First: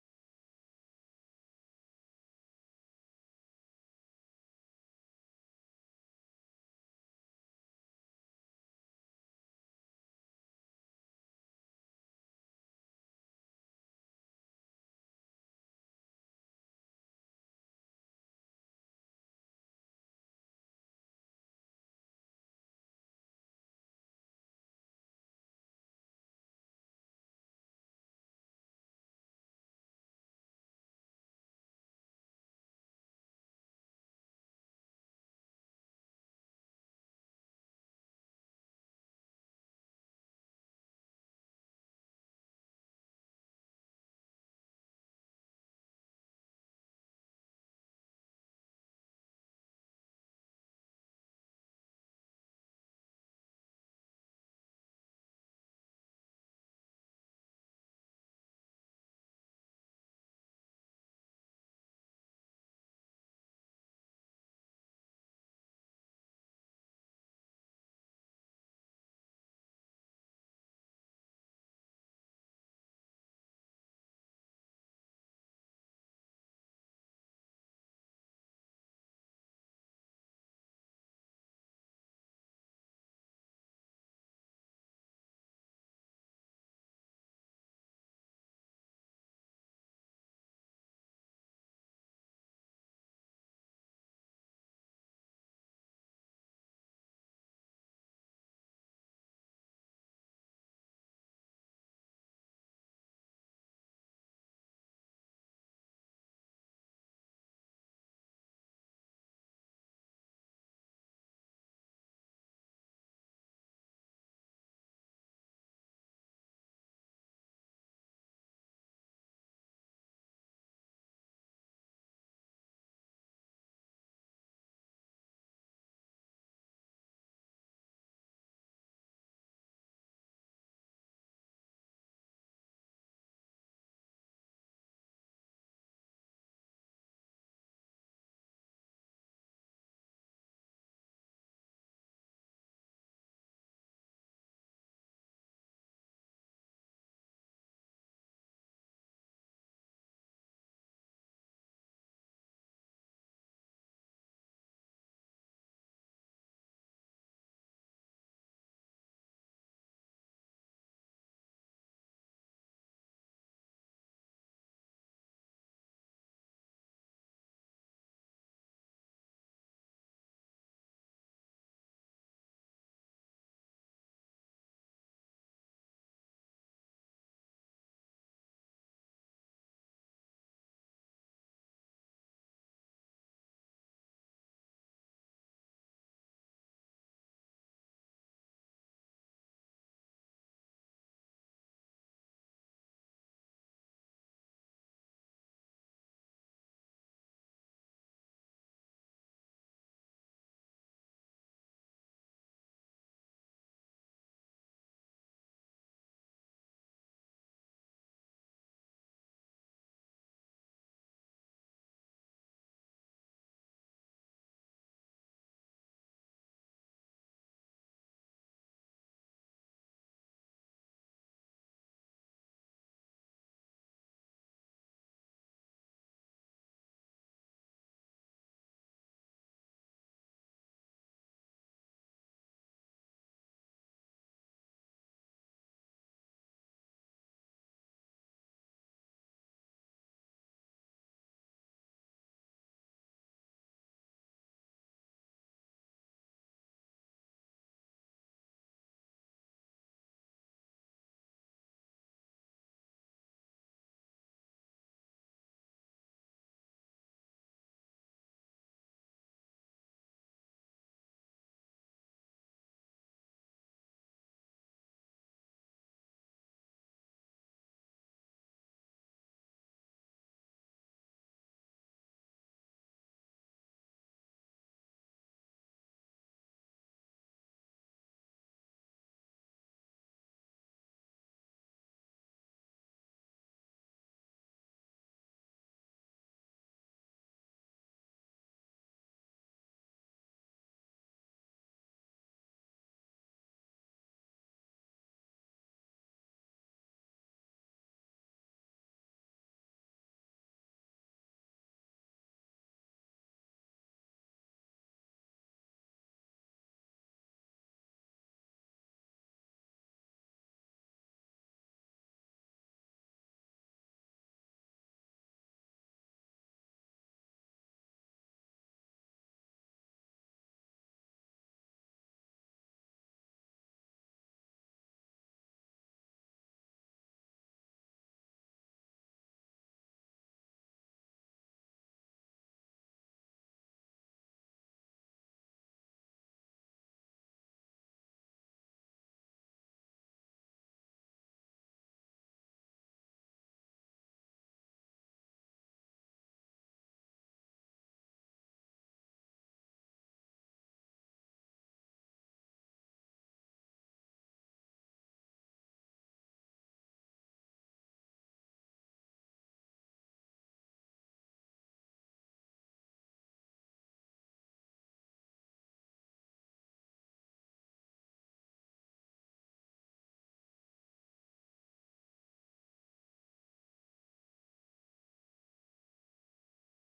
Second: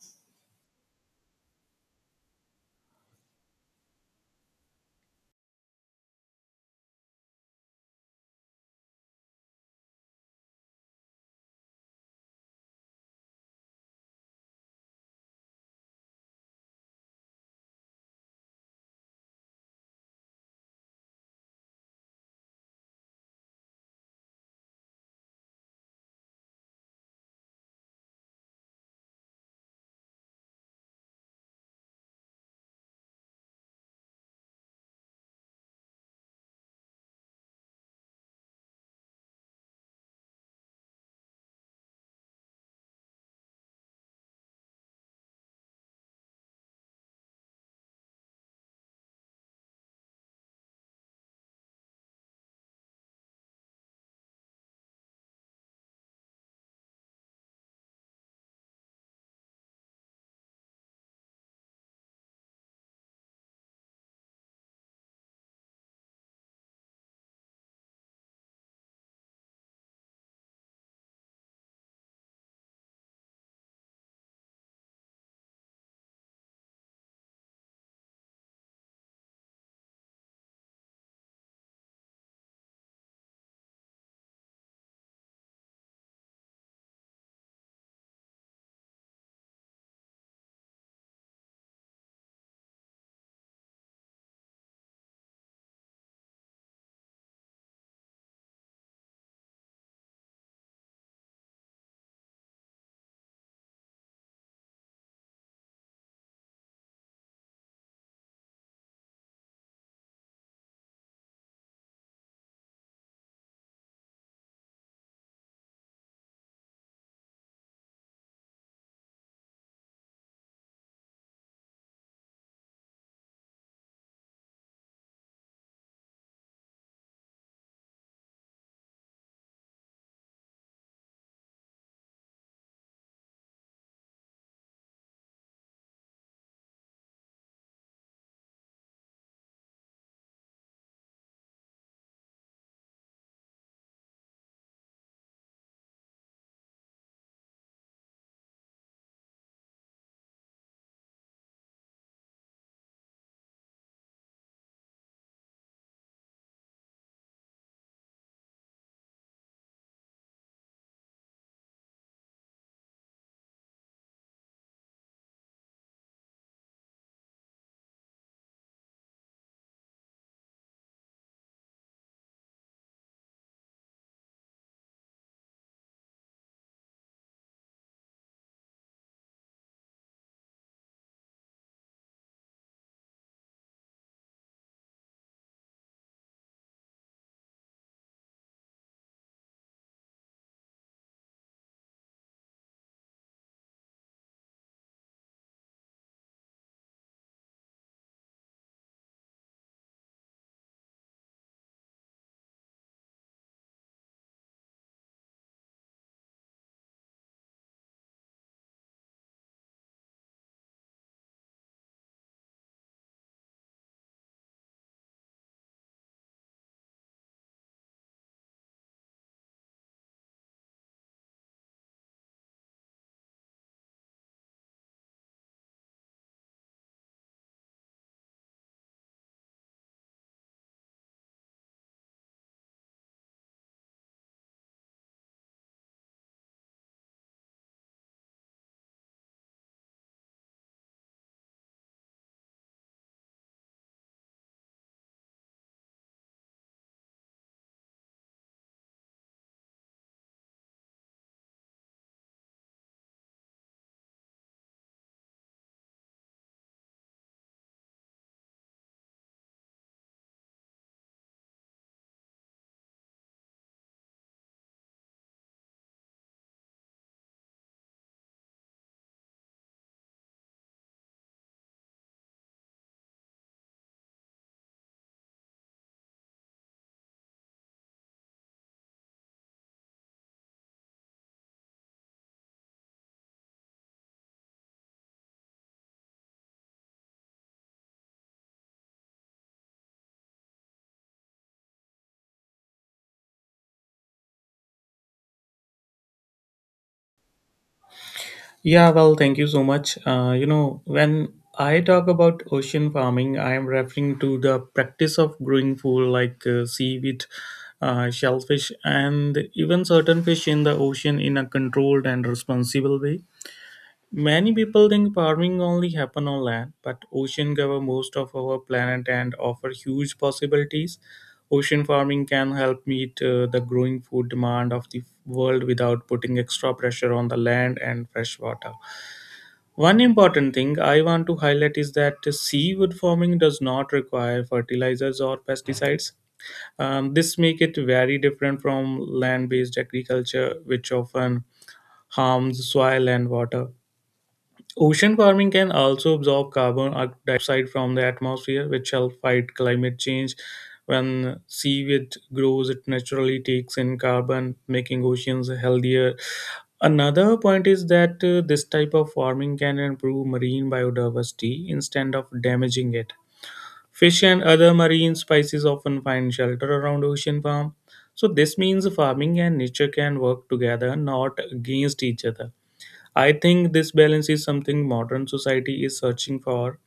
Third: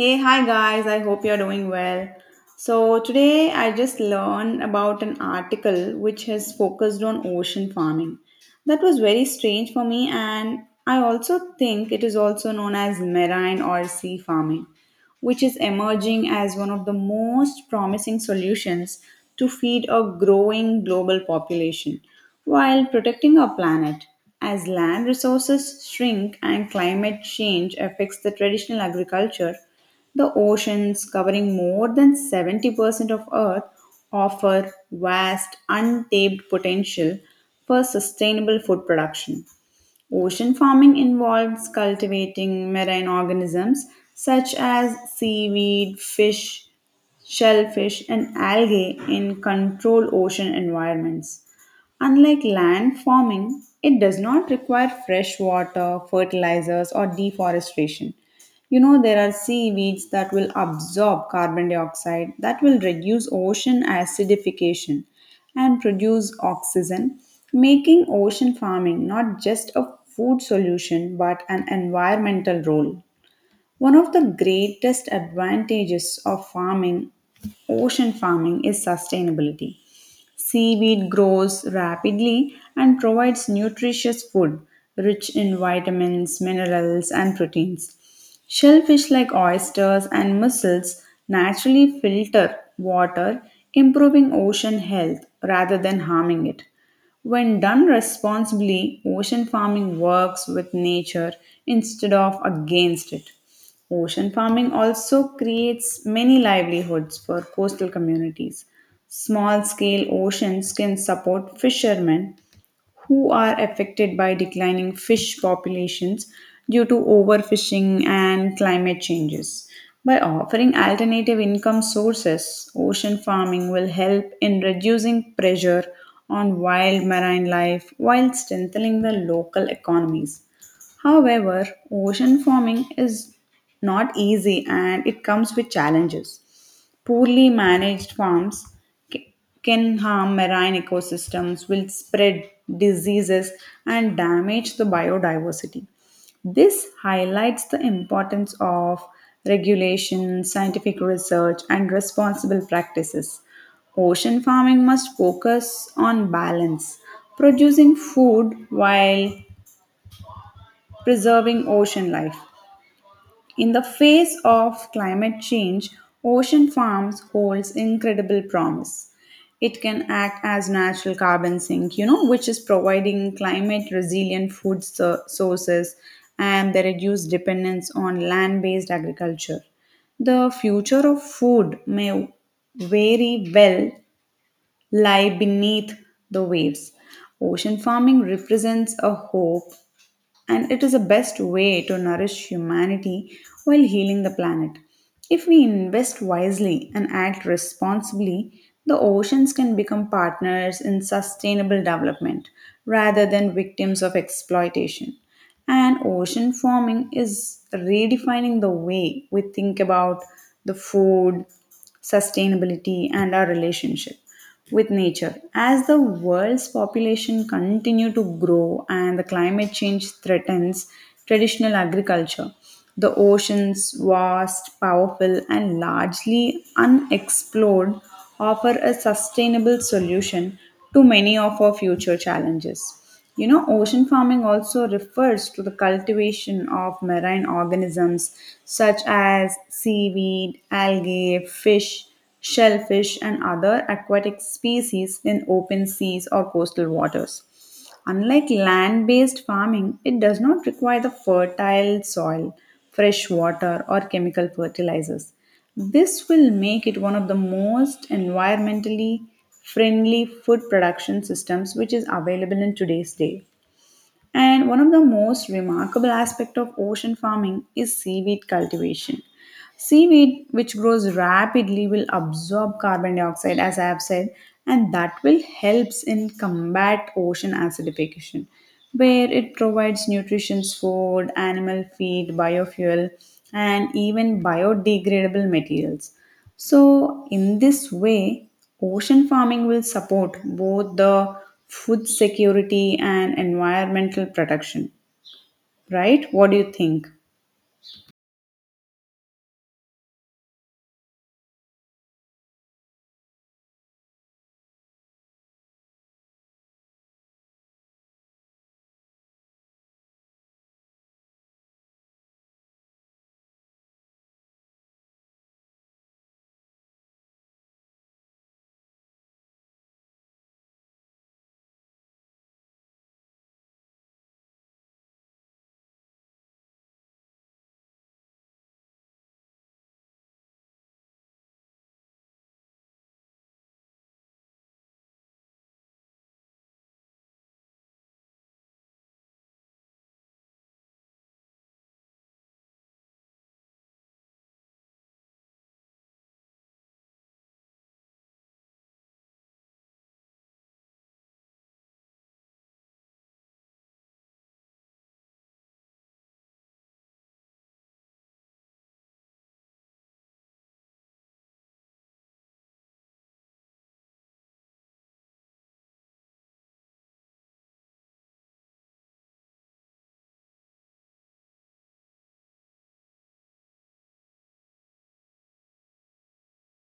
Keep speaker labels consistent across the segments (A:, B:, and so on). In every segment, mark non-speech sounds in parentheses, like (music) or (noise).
A: Hey, hi guys, I hope you're doing well. So, today I just learned about an article which has focused on ocean farming. That was very strange for me, and I also think it is also known as marine or sea farming, which is emerging as one of the most promising solutions to feed a growing global population while protecting our planet. As land resources shrink and climate change affects the traditional agriculture, the oceans, covering more than 70% of Earth, offer vast, untapped potential for sustainable food production. Ocean farming involves cultivating marine organisms such as seaweed, fish, shellfish, and algae in controlled ocean environments. Unlike land farming, it does not require fresh water, fertilizers, or deforestation. You know, there are seaweeds that will absorb carbon dioxide, that will reduce ocean acidification and produce oxygen, making ocean farming not just a food solution but an environmental role. One of the greatest advantages of farming, ocean farming, is sustainability. Seaweed grows rapidly and provides nutritious food rich in vitamins, minerals, and proteins. Shellfish like oysters and mussels naturally filter water, improving ocean health rather than harming it. When done responsibly, ocean farming works with nature instead of against it. Ocean farming also creates many livelihoods for coastal communities. Small scale oceans can support fishermen who are affected by declining fish populations due to overfishing and climate changes. By offering alternative income sources, ocean farming will help in reducing pressure on wild marine life while strengthening the local economies. However, ocean farming is not easy and it comes with challenges. Poorly managed farms ca- can harm marine ecosystems, will spread diseases, and damage the biodiversity. This highlights the importance of regulation, scientific research, and responsible practices. Ocean farming must focus on balance, producing food while preserving ocean life. In the face of climate change, ocean farms holds incredible promise. It can act as natural carbon sink, you know, which is providing climate resilient sources and the reduced dependence on land-based agriculture. The future of food may very well lie beneath the waves. Ocean farming represents a hope and it is the best way to nourish humanity while healing the planet. If we invest wisely and act responsibly, the oceans can become partners in sustainable development rather than victims of exploitation. And ocean farming is redefining the way we think about the food, sustainability and our relationship with nature as the world's population continue to grow and the climate change threatens traditional agriculture, the oceans, vast powerful and largely unexplored, offer a sustainable solution to many of our future challenges. You know, ocean farming also refers to the cultivation of marine organisms such as seaweed, algae, fish, shellfish, and other aquatic species in open seas or coastal waters. Unlike land based farming, it does not require the fertile soil, fresh water, or chemical fertilizers. This will make it one of the most environmentally friendly food production systems which is available in today's day. And one of the most remarkable aspect of ocean farming is seaweed cultivation. Seaweed, which grows rapidly, will absorb carbon dioxide, as I have said, and that will helps in combat ocean acidification, where it provides nutritious food, animal feed, biofuel, and even biodegradable materials. So, in this way, ocean farming will support both the food security and environmental protection. Right? What do you think?
B: Yeah, well, thank you so much. When I talk about ocean farming, I am referring to the practice of growing food like seaweed, shellfish, and even certain fish in the ocean in a controlled and responsible way. Many people think farming only happen on land, but ocean cover most of our planet and offer huge possibilities. Ocean farming can help meet the growing food demand of the world without putting extra pressure on the land and fresh water. One important thing I want to highlight is that seaweed farming does not require fertilizers or pesticides. This makes it very different from land-based agriculture, which often harms soil and water. Ocean farming can also absorb carbon dioxide from the atmosphere, which help fight climate change. When seaweed grows, it naturally takes in carbon, making oceans healthier. Another point is that this type of farming can improve marine biodiversity instead of damaging it. Fish and other marine species often find shelter around ocean farm. So this means farming and nature can work together, not against each other. I think this balance is something modern society is searching for.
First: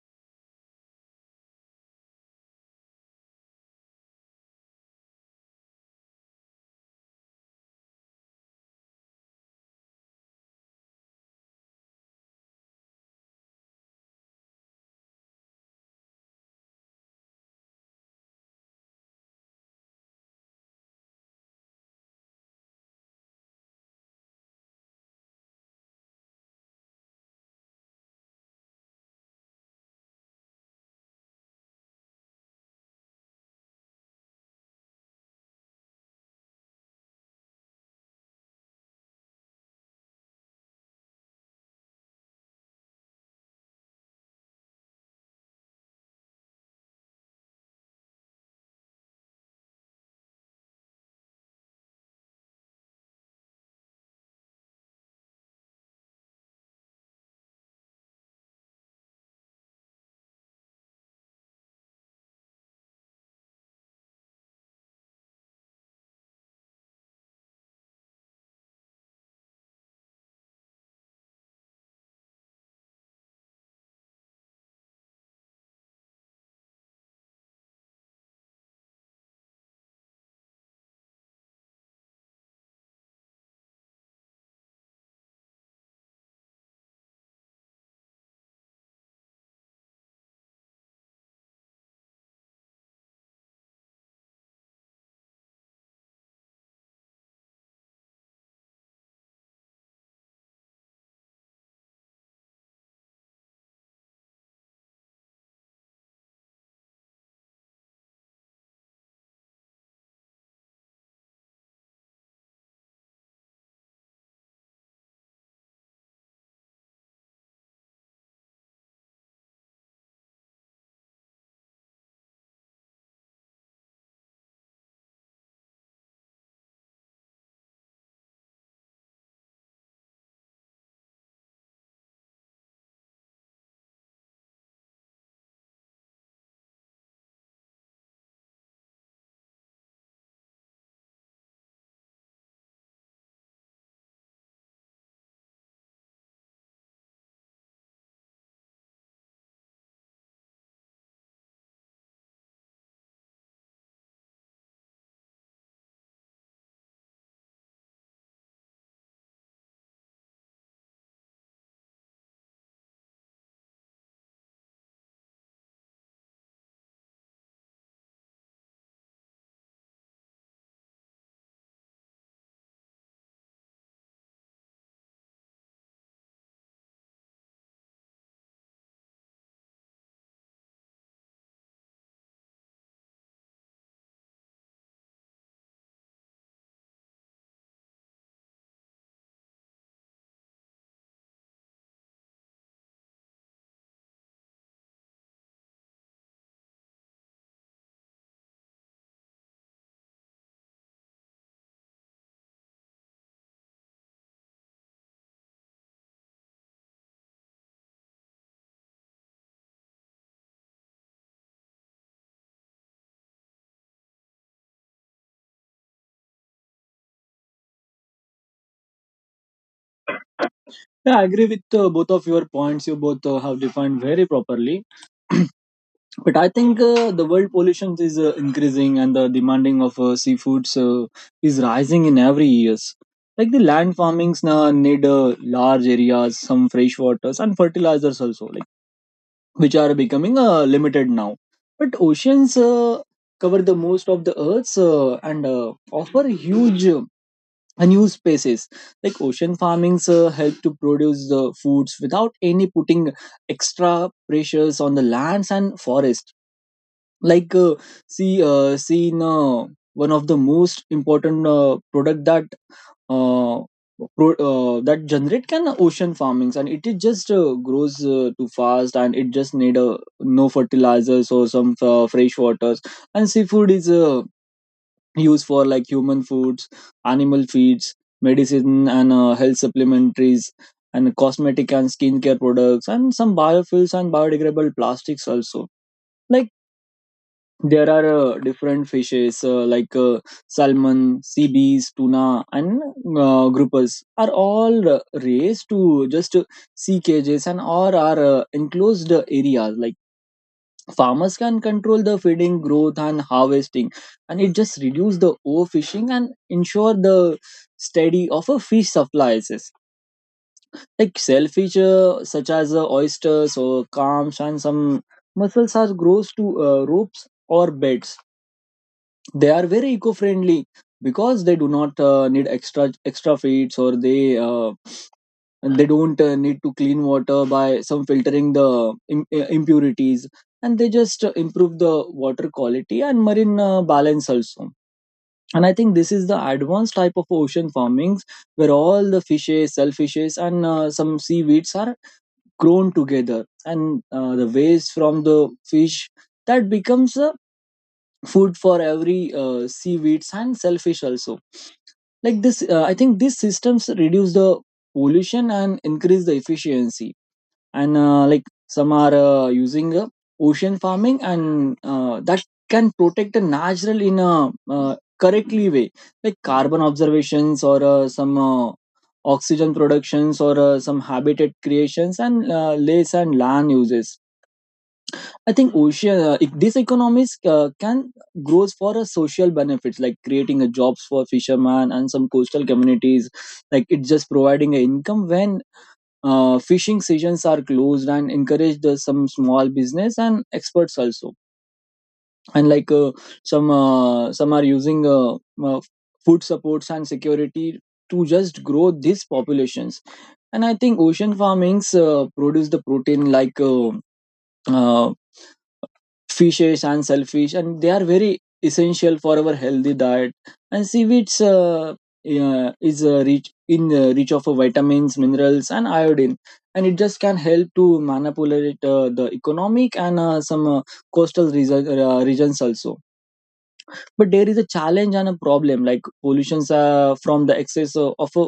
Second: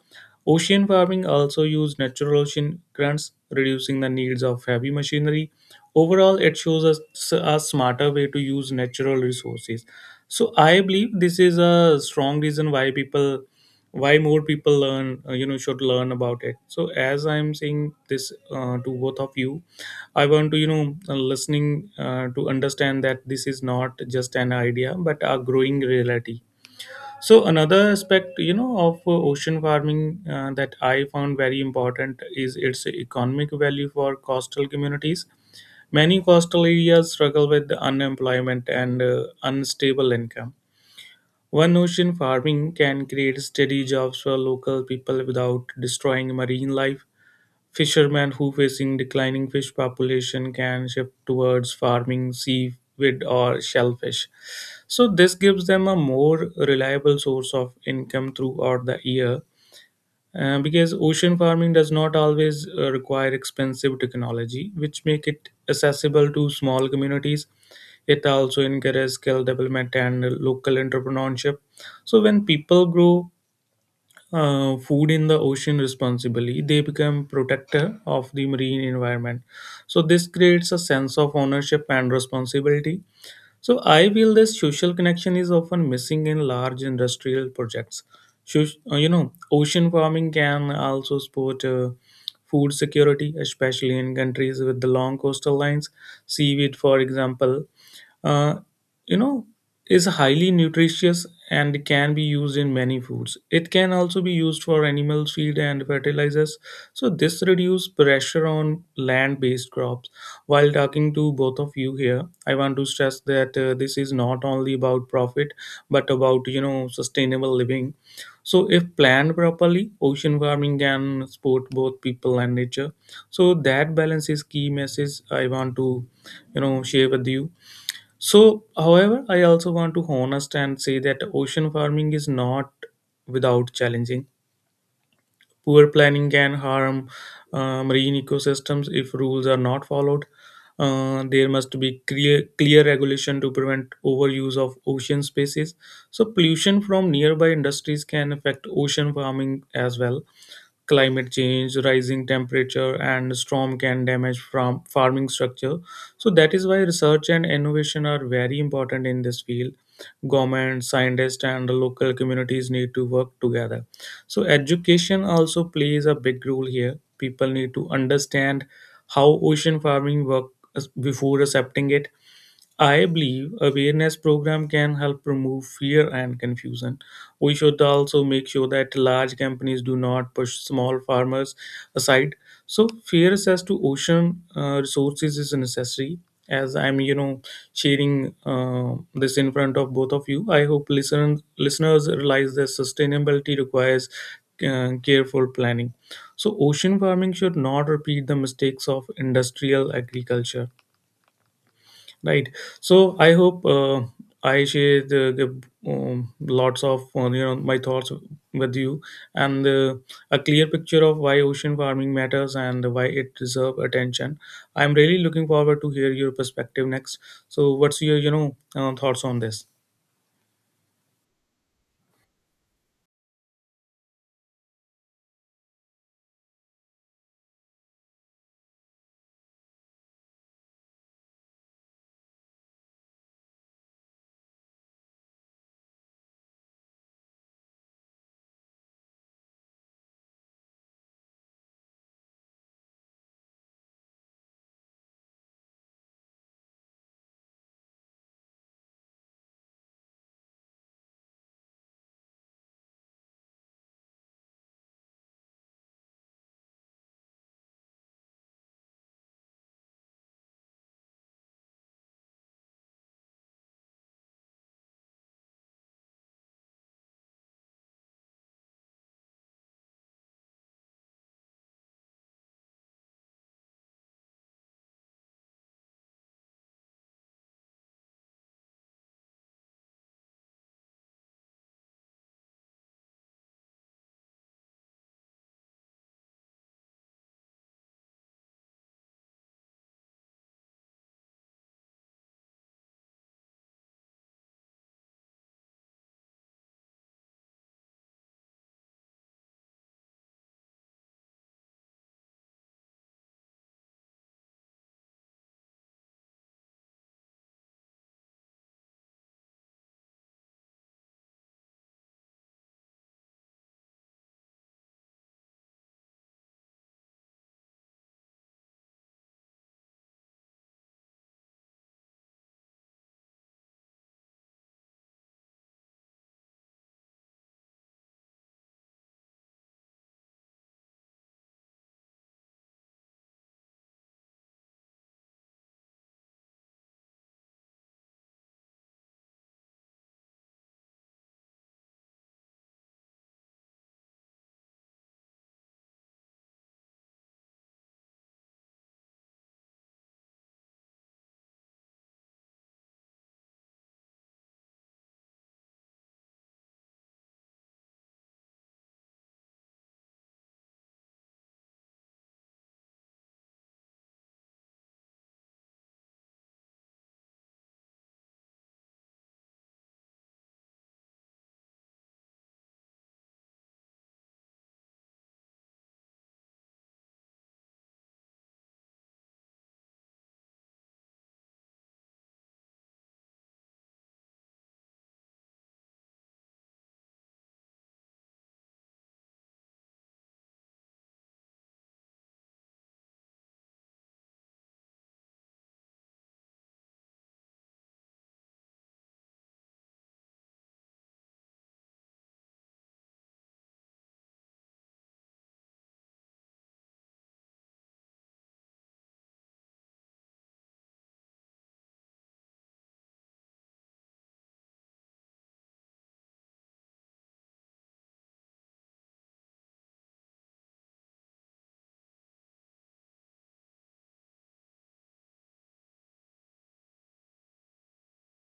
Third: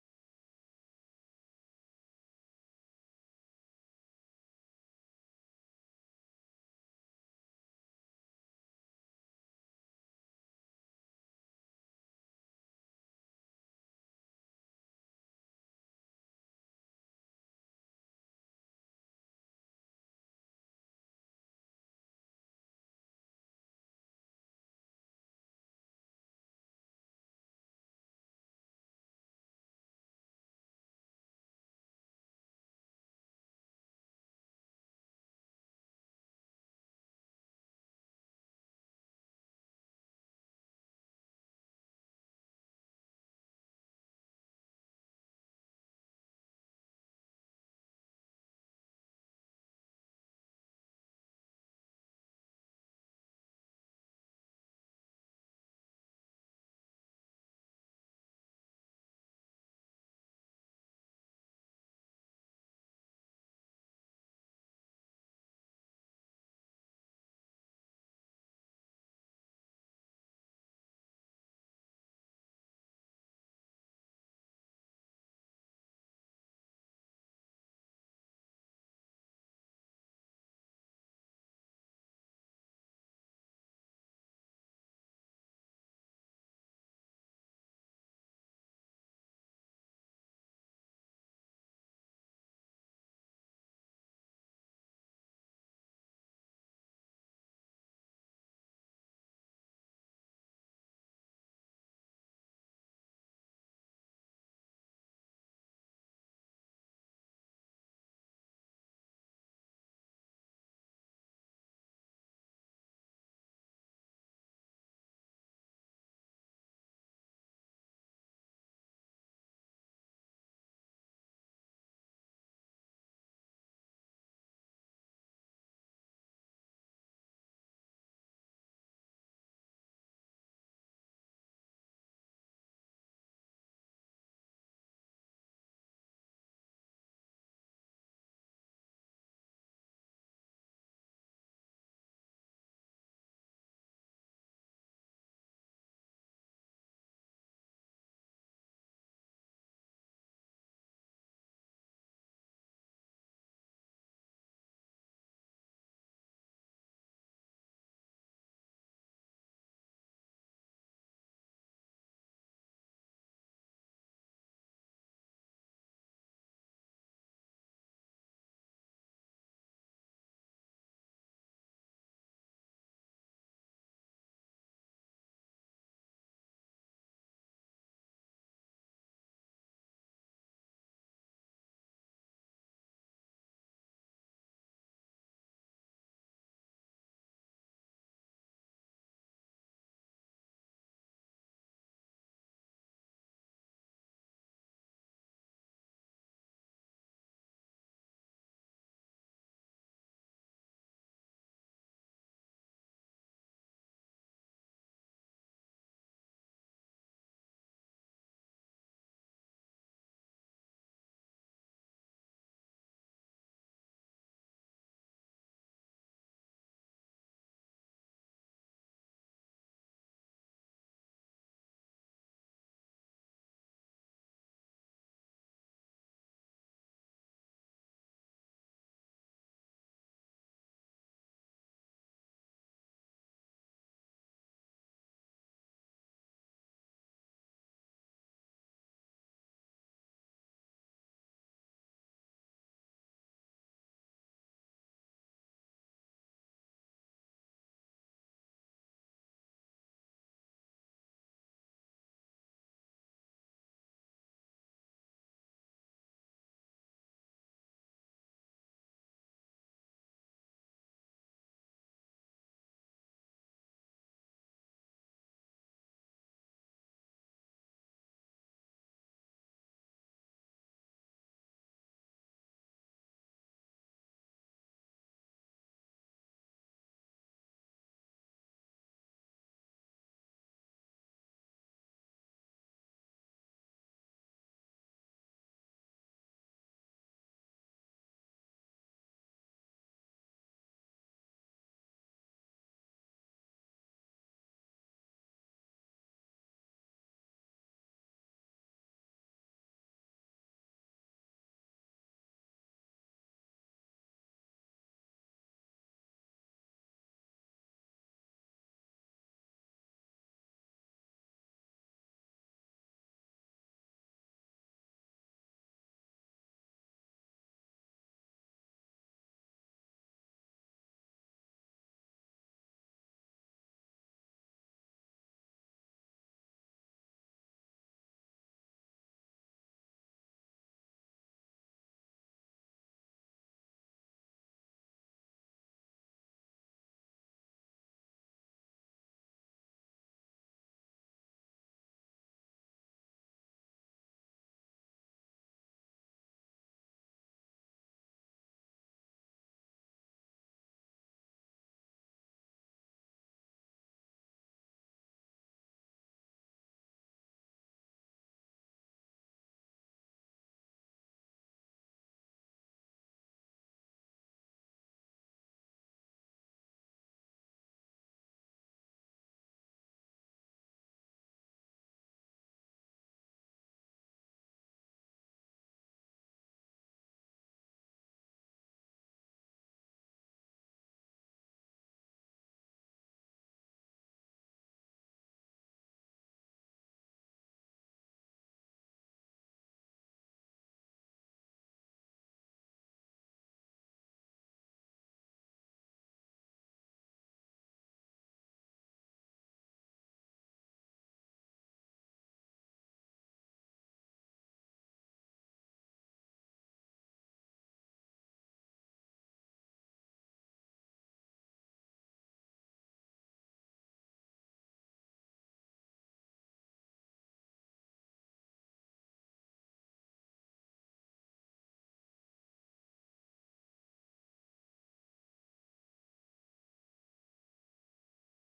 B: Ocean farming also uses natural ocean currents, reducing the needs of heavy machinery. Overall, it shows us a smarter way to use natural resources. So I believe this is a strong reason why more people should learn about it. So as I'm saying this to both of you, I want to, you know, listening to understand that this is not just an idea, but a growing reality. So another aspect, of ocean farming that I found very important is its economic value for coastal communities. Many coastal areas struggle with unemployment and unstable income. One ocean farming can create steady jobs for local people without destroying marine life. Fishermen who facing declining fish population can shift towards farming seaweed or shellfish. So this gives them a more reliable source of income throughout the year. Because ocean farming does not always require expensive technology, which make it accessible to small communities. It also encourages skill development and local entrepreneurship. So when people grow food in the ocean responsibly, they become protector of the marine environment. So this creates a sense of ownership and responsibility. So I feel this social connection is often missing in large industrial projects. Ocean farming can also support food security, especially in countries with the long coastal lines. Seaweed, for example, uh, you know, is highly nutritious and can be used in many foods. It can also be used for animal feed and fertilizers. So this reduces pressure on land-based crops. While talking to both of you here, I want to stress that this is not only about profit, but about sustainable living. So if planned properly, ocean farming can support both people and nature. So that balance is key message I want to share with you. So however, I also want to honest and say that ocean farming is not without challenging. Poor planning can harm marine ecosystems if rules are not followed. There must be clear regulation to prevent overuse of ocean spaces. So, pollution from nearby industries can affect ocean farming as well. Climate change, rising temperature and storm can damage from farming structure. So that is why research and innovation are very important in this field. Government, scientists and the local communities need to work together. So education also plays a big role here. People need to understand how ocean farming works before accepting it. I believe awareness program can help remove fear and confusion. We should also make sure that large companies do not push small farmers aside. So fair access to ocean resources is necessary. As I'm, sharing this in front of both of you, I hope listeners realize that sustainability requires careful planning. So ocean farming should not repeat the mistakes of industrial agriculture. Right. So I hope I share the lots of you know my thoughts with you, and a clear picture of why ocean farming matters and why it deserves attention. I'm really looking forward to hear your perspective next. So what's your thoughts on this?
C: Yeah, I agree with both of your points. You both have defined very properly. (clears throat) But I think the world pollution is increasing and the demanding of seafoods is rising in every years. Like the land farmings now need large areas, some fresh waters and fertilizers also, like which are becoming limited now. But oceans cover the most of the earths and offer huge unused spaces like ocean farmings help to produce the foods without any putting extra pressures on the lands and forest. Like see seen One of the most important product that uh, that generate can ocean farmings, and it is just grows too fast and it just need no fertilizers or some fresh waters. And seafood is used for like human foods, animal feeds, medicine and health supplementaries, and cosmetic and skincare products, and some biofuels and biodegradable plastics also. Like there are different fishes salmon, sea bees, tuna, and groupers are all raised to just sea cages and or are enclosed areas, like farmers can control the feeding growth and harvesting, and it just reduce the overfishing and ensure the steady of a fish supplies. Like shellfish such as oysters or clams and some mussels are grows to ropes or beds. They are very eco-friendly because they do not need extra feeds, or they don't need to clean water by some filtering the impurities, and they just improve the water quality and marine balance also. And I think this is the advanced type of ocean farmings, where all the fishes, shellfishes and some seaweeds are grown together, and the waste from the fish that becomes a food for every seaweeds and shellfish also. Like this, I think these systems reduce the pollution and increase the efficiency. And like some are using ocean farming, and that can protect the natural in a correctly way, like carbon observations or some oxygen productions or some habitat creations and lakes and land uses. I think ocean these economies can grows for a social benefits, like creating a jobs for fishermen and some coastal communities, like it's just providing an income when fishing seasons are closed, and encourage the, some small business and experts also. And some are using uh, food supports and security to just grow these populations. And I think ocean farmings produce the protein, like uh, fishes and shellfish, and they are very essential for our healthy diet. And seaweeds yeah, is rich of vitamins, minerals and iodine, and it just can help to manipulate the economic and some coastal regions also. But there is a challenge and a problem, like pollutions from the excess of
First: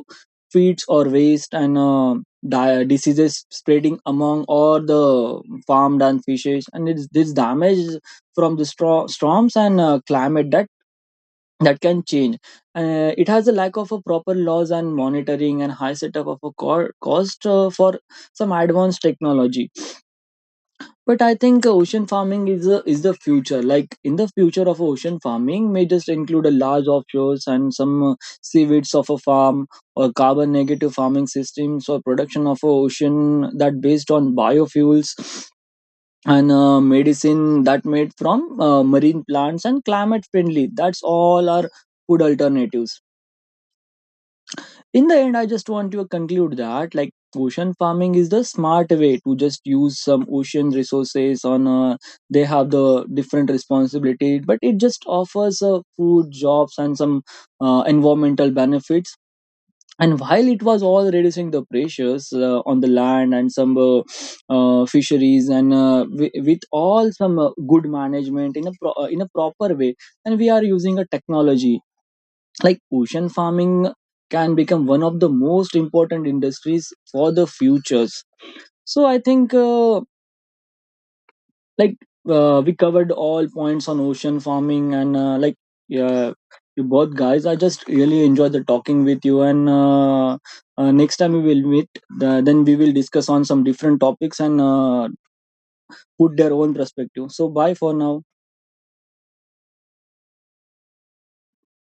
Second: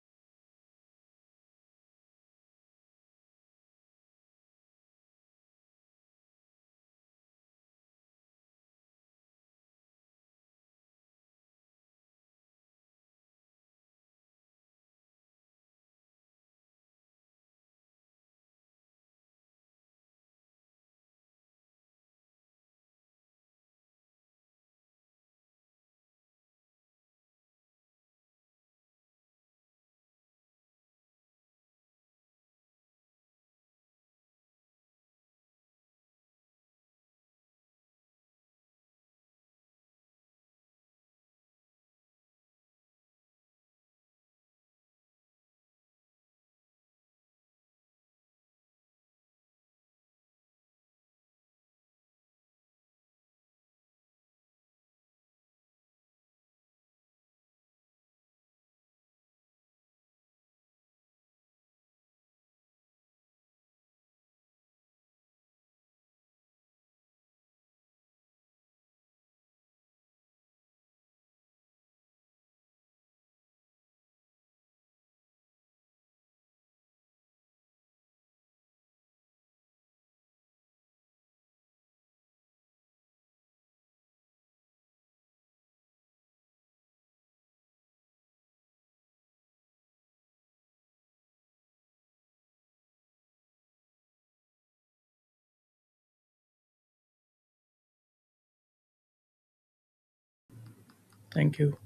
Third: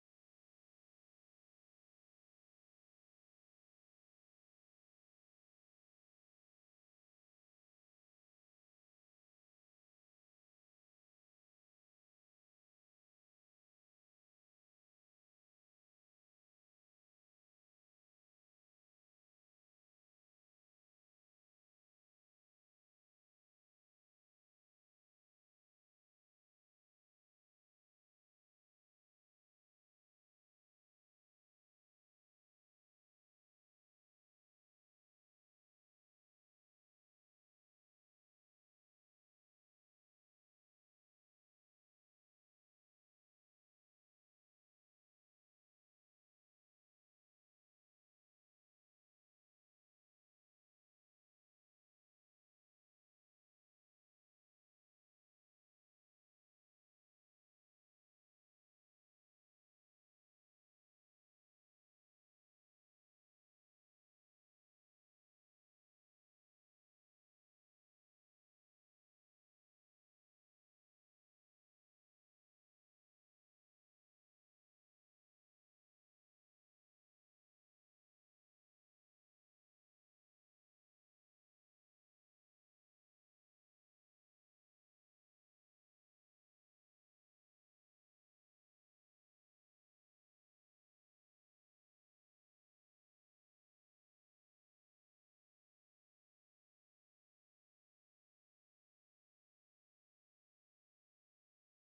C: feeds or waste, and diseases spreading among all the farmed and fishes, and it's this damage from the storms and climate that can change. Uh, it has a lack of a proper laws and monitoring, and high setup of a cost for some advanced technology. But I think ocean farming is the future. Like in the future of ocean farming may just include a large offshores and some seaweeds of a farm, or carbon negative farming systems, or production of a ocean that based on biofuels, and medicine that made from marine plants, and climate friendly that's all our food alternatives. In the end, I just want to conclude that, like, ocean farming is the smart way to just use some ocean resources on they have the different responsibility, but it just offers food, jobs and some environmental benefits, and while it was all reducing the pressures on the land and some fisheries, and with all some good management in a proper way, and we are using a technology, like ocean farming can become one of the most important industries for the futures. So I think like, we covered all points on ocean farming, and like, yeah, you both guys, I just really enjoyed the talking with you, and next time we will meet, then we will discuss on some different topics, and put their own perspective. So bye for now.
B: Thank you.